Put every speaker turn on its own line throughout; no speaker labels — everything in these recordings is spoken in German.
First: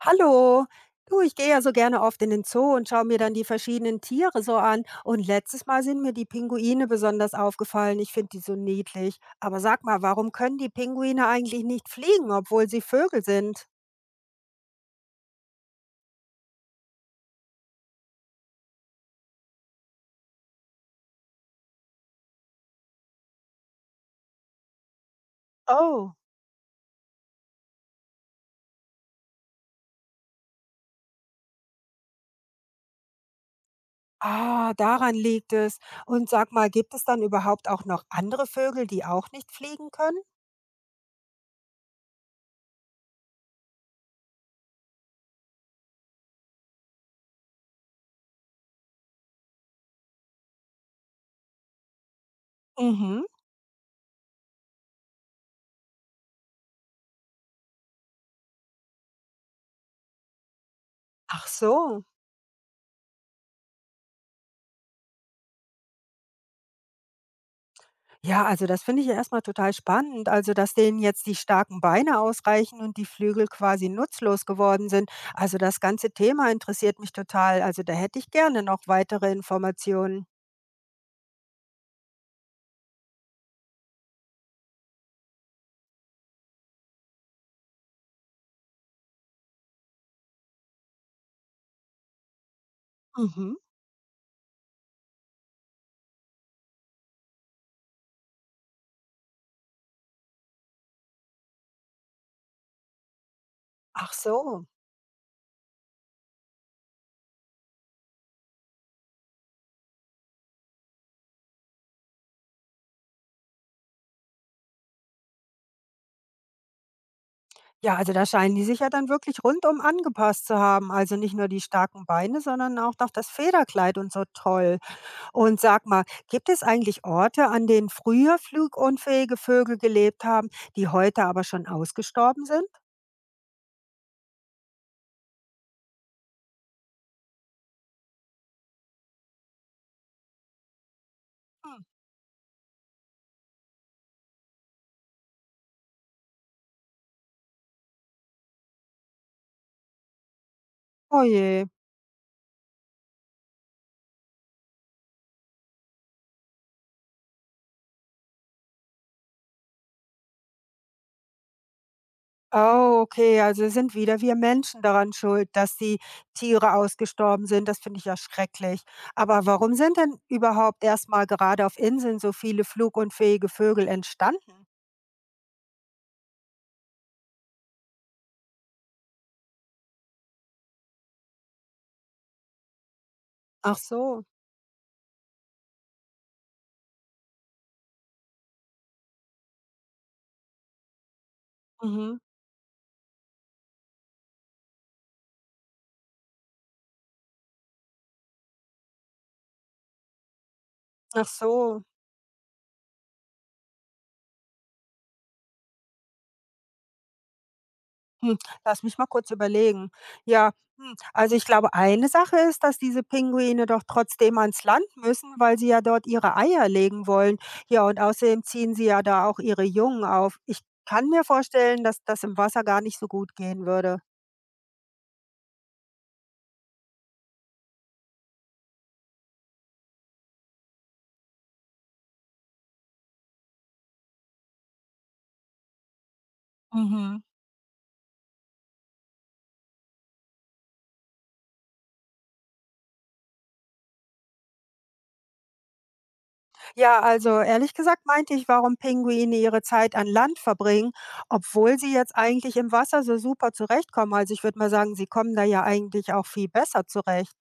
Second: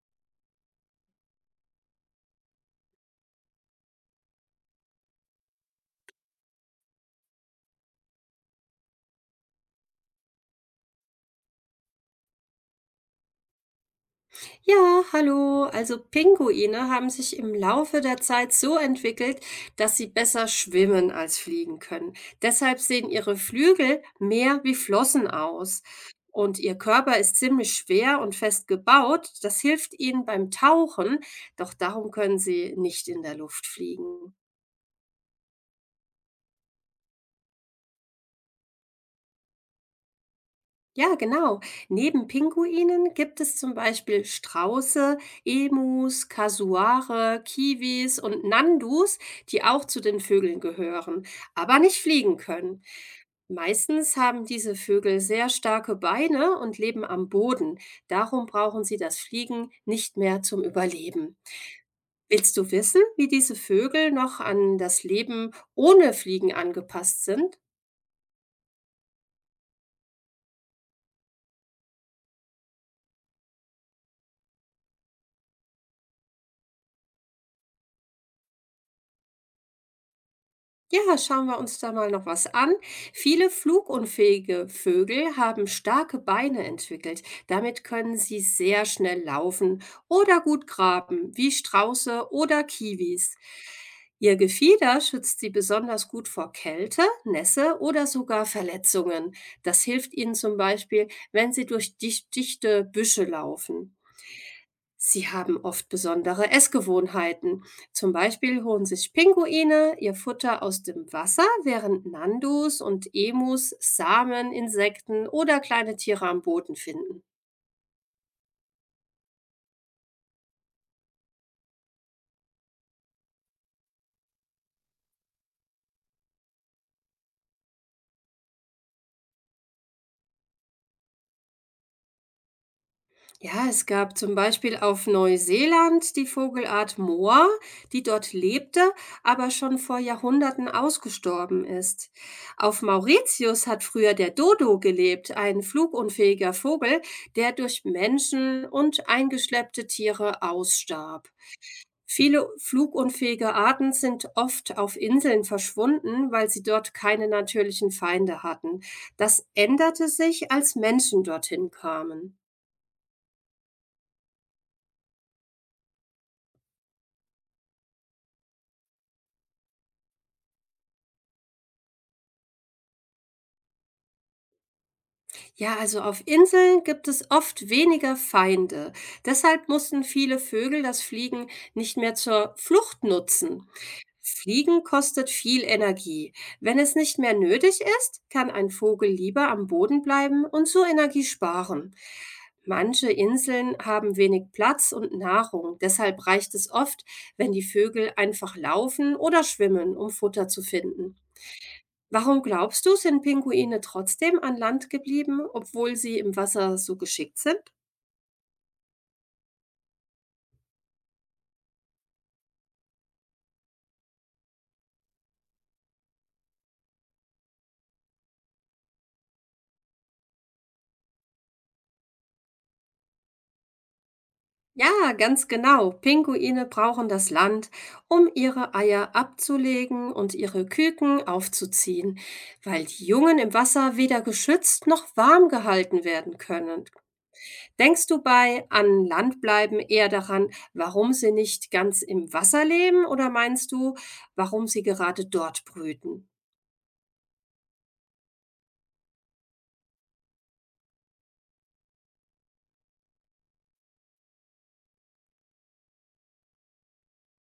Hallo, du, ich gehe ja so gerne oft in den Zoo und schaue mir dann die verschiedenen Tiere so an. Und letztes Mal sind mir die Pinguine besonders aufgefallen. Ich finde die so niedlich. Aber sag mal, warum können die Pinguine eigentlich nicht fliegen, obwohl sie Vögel sind?
Ja, hallo. Also Pinguine haben sich im Laufe der Zeit so entwickelt, dass sie besser schwimmen als fliegen können. Deshalb sehen ihre Flügel mehr wie Flossen aus.
Oh.
Und ihr Körper ist ziemlich schwer und fest gebaut. Das hilft ihnen beim Tauchen, doch darum können sie nicht in der Luft fliegen.
Ah, daran liegt es. Und sag mal, gibt es dann überhaupt auch noch andere Vögel, die auch nicht fliegen können?
Ja, genau. Neben Pinguinen gibt es zum Beispiel Strauße, Emus, Kasuare, Kiwis und Nandus, die auch zu den Vögeln gehören, aber nicht fliegen können.
Mhm.
Meistens haben diese Vögel sehr starke Beine und leben am Boden. Darum brauchen sie das Fliegen nicht mehr zum Überleben.
Ach so.
Willst du wissen, wie diese Vögel noch an das Leben ohne Fliegen angepasst sind?
Ja, also das finde ich ja erst total spannend, also dass denen jetzt die starken Beine ausreichen und die Flügel quasi nutzlos geworden sind. Also das ganze Thema interessiert mich total. Also da hätte ich gerne noch weitere Informationen.
Ja, schauen wir uns da mal noch was an. Viele flugunfähige Vögel haben starke Beine entwickelt. Damit können sie sehr schnell laufen oder gut graben, wie Strauße oder Kiwis.
Mhm.
Ihr Gefieder schützt sie besonders gut vor Kälte, Nässe oder sogar Verletzungen. Das hilft ihnen zum Beispiel, wenn sie durch dichte Büsche laufen.
Ach so.
Sie haben oft besondere Essgewohnheiten. Zum Beispiel holen sich Pinguine ihr Futter aus dem Wasser, während Nandus und Emus Samen, Insekten oder kleine Tiere am Boden finden.
Ja, also da scheinen die sich ja dann wirklich rundum angepasst zu haben. Also nicht nur die starken Beine, sondern auch noch das Federkleid und so toll. Und sag mal, gibt es eigentlich Orte, an denen früher flugunfähige Vögel gelebt haben, die heute aber schon ausgestorben sind?
Ja, es gab zum Beispiel auf Neuseeland die Vogelart Moa, die dort lebte, aber schon vor Jahrhunderten ausgestorben
Hm.
ist. Auf Mauritius hat früher der Dodo gelebt, ein flugunfähiger Vogel, der durch Menschen und eingeschleppte Tiere
Oh
ausstarb.
je.
Viele flugunfähige Arten sind oft auf Inseln verschwunden, weil sie dort keine natürlichen Feinde hatten. Das änderte sich, als Menschen dorthin kamen.
Oh, okay, also sind wieder wir Menschen daran schuld, dass die Tiere ausgestorben sind. Das finde ich ja schrecklich. Aber warum sind denn überhaupt erstmal gerade auf Inseln so viele flugunfähige Vögel entstanden?
Ja, also auf Inseln gibt es oft weniger Feinde. Deshalb mussten viele Vögel das Fliegen nicht mehr zur Flucht nutzen.
Ach so.
Fliegen kostet viel Energie. Wenn es nicht mehr nötig ist, kann ein Vogel lieber am Boden bleiben und so Energie sparen.
Mhm.
Manche Inseln haben wenig Platz und Nahrung. Deshalb reicht es oft, wenn die Vögel einfach laufen oder schwimmen, um Futter zu finden.
Ach so.
Warum glaubst du, sind Pinguine trotzdem an Land geblieben, obwohl sie im Wasser so geschickt sind?
Hm, lass mich mal kurz überlegen. Ja, hm, also ich glaube, eine Sache ist, dass diese Pinguine doch trotzdem ans Land müssen, weil sie ja dort ihre Eier legen wollen. Ja, und außerdem ziehen sie ja da auch ihre Jungen auf. Ich kann mir vorstellen, dass das im Wasser gar nicht so gut gehen würde.
Ja, ganz genau. Pinguine brauchen das Land, um ihre Eier abzulegen und ihre Küken aufzuziehen, weil die Jungen im Wasser weder geschützt noch warm gehalten werden können.
Mhm.
Denkst du bei an Land bleiben eher daran, warum sie nicht ganz im Wasser leben oder meinst du, warum sie gerade dort brüten?
Ja, also ehrlich gesagt meinte ich, warum Pinguine ihre Zeit an Land verbringen, obwohl sie jetzt eigentlich im Wasser so super zurechtkommen. Also ich würde mal sagen, sie kommen da ja eigentlich auch viel besser zurecht.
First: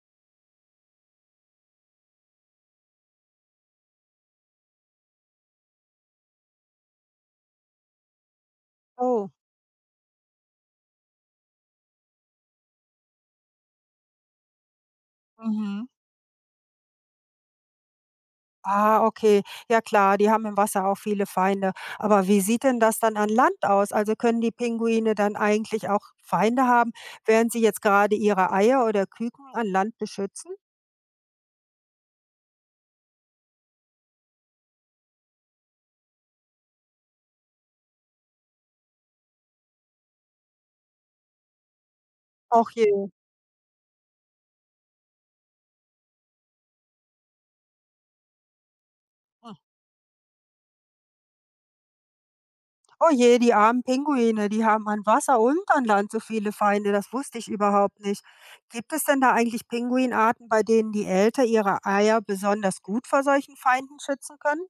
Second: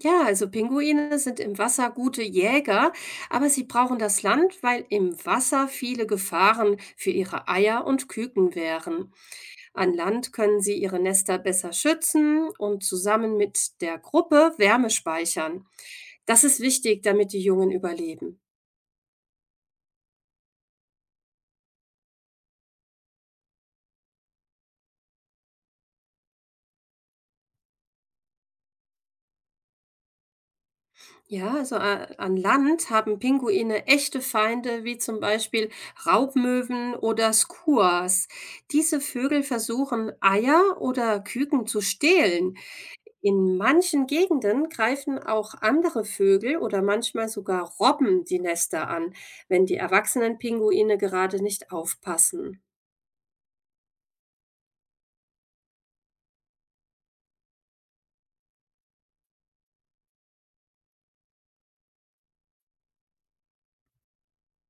Ja, also Pinguine sind im Wasser gute Jäger, aber sie brauchen das Land, weil im Wasser viele Gefahren für ihre Eier und Küken wären.
Oh.
An Land können sie ihre Nester besser schützen und zusammen mit der Gruppe Wärme speichern.
Mhm.
Das ist wichtig, damit die Jungen überleben.
Ah, okay. Ja klar, die haben im Wasser auch viele Feinde. Aber wie sieht denn das dann an Land aus? Also können die Pinguine dann eigentlich auch Feinde haben, während sie jetzt gerade ihre Eier oder Küken an Land beschützen?
Ja, also a an Land haben Pinguine echte Feinde, wie zum Beispiel Raubmöwen oder Skuas. Diese Vögel versuchen, Eier oder Küken zu stehlen.
Och je.
In manchen Gegenden greifen auch andere Vögel oder manchmal sogar Robben die Nester an,
Hm.
wenn die erwachsenen Pinguine gerade nicht aufpassen.
Oh je, die armen Pinguine, die haben an Wasser und an Land so viele Feinde, das wusste ich überhaupt nicht. Gibt es denn da eigentlich Pinguinarten, bei denen die Eltern ihre Eier besonders gut vor solchen Feinden schützen können?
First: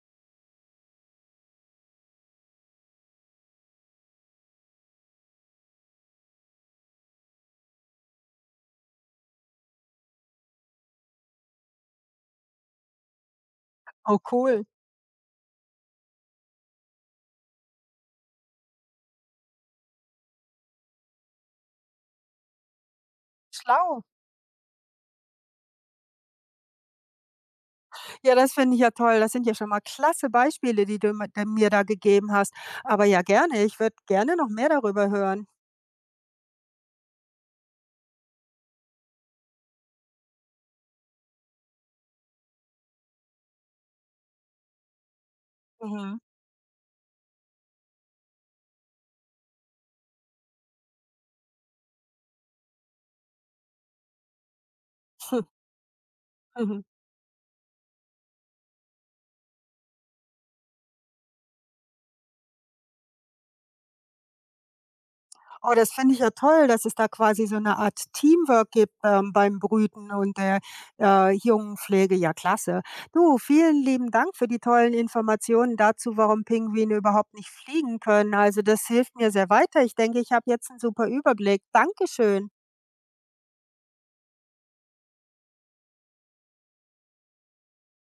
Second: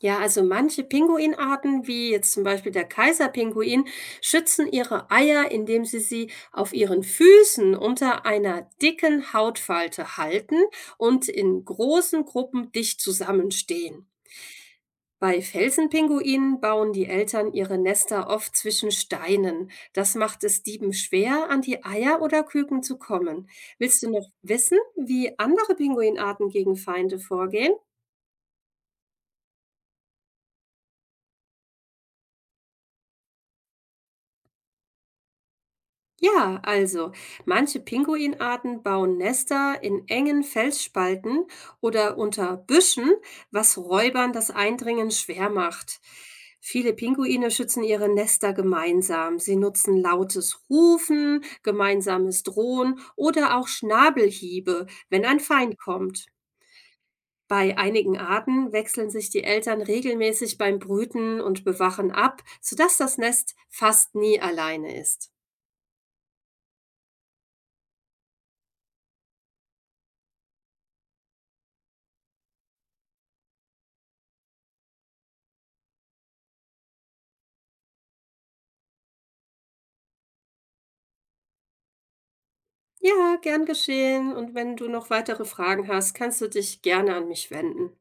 Ja, also manche Pinguinarten, wie jetzt zum Beispiel der Kaiserpinguin, schützen ihre Eier, indem sie sie auf ihren Füßen unter einer dicken Hautfalte halten und in großen Gruppen dicht zusammenstehen.
Oh cool,
Bei Felsenpinguinen bauen die Eltern ihre Nester oft zwischen Steinen. Das macht es Dieben schwer, an die Eier oder Küken zu kommen.
schlau.
Willst du noch wissen, wie andere Pinguinarten gegen Feinde vorgehen?
Ja, das finde ich ja toll. Das sind ja schon mal klasse Beispiele, die du mir da gegeben hast. Aber ja, gerne. Ich würde gerne noch mehr darüber hören.
Ja, also manche Pinguinarten bauen Nester in engen Felsspalten oder unter Büschen, was Räubern das Eindringen schwer macht.
Mhm.
Viele Pinguine schützen ihre Nester gemeinsam. Sie nutzen lautes Rufen, gemeinsames Drohen oder auch Schnabelhiebe, wenn ein Feind kommt.
Mhm.
Bei einigen Arten wechseln sich die Eltern regelmäßig beim Brüten und Bewachen ab, sodass das Nest fast nie alleine ist.
Oh, das finde ich ja toll, dass es da quasi so eine Art Teamwork gibt beim Brüten und der Jungenpflege. Ja, klasse. Du, vielen lieben Dank für die tollen Informationen dazu, warum Pinguine überhaupt nicht fliegen können. Also das hilft mir sehr weiter. Ich denke, ich habe jetzt einen super Überblick. Dankeschön.
Ja, gern geschehen. Und wenn du noch weitere Fragen hast, kannst du dich gerne an mich wenden.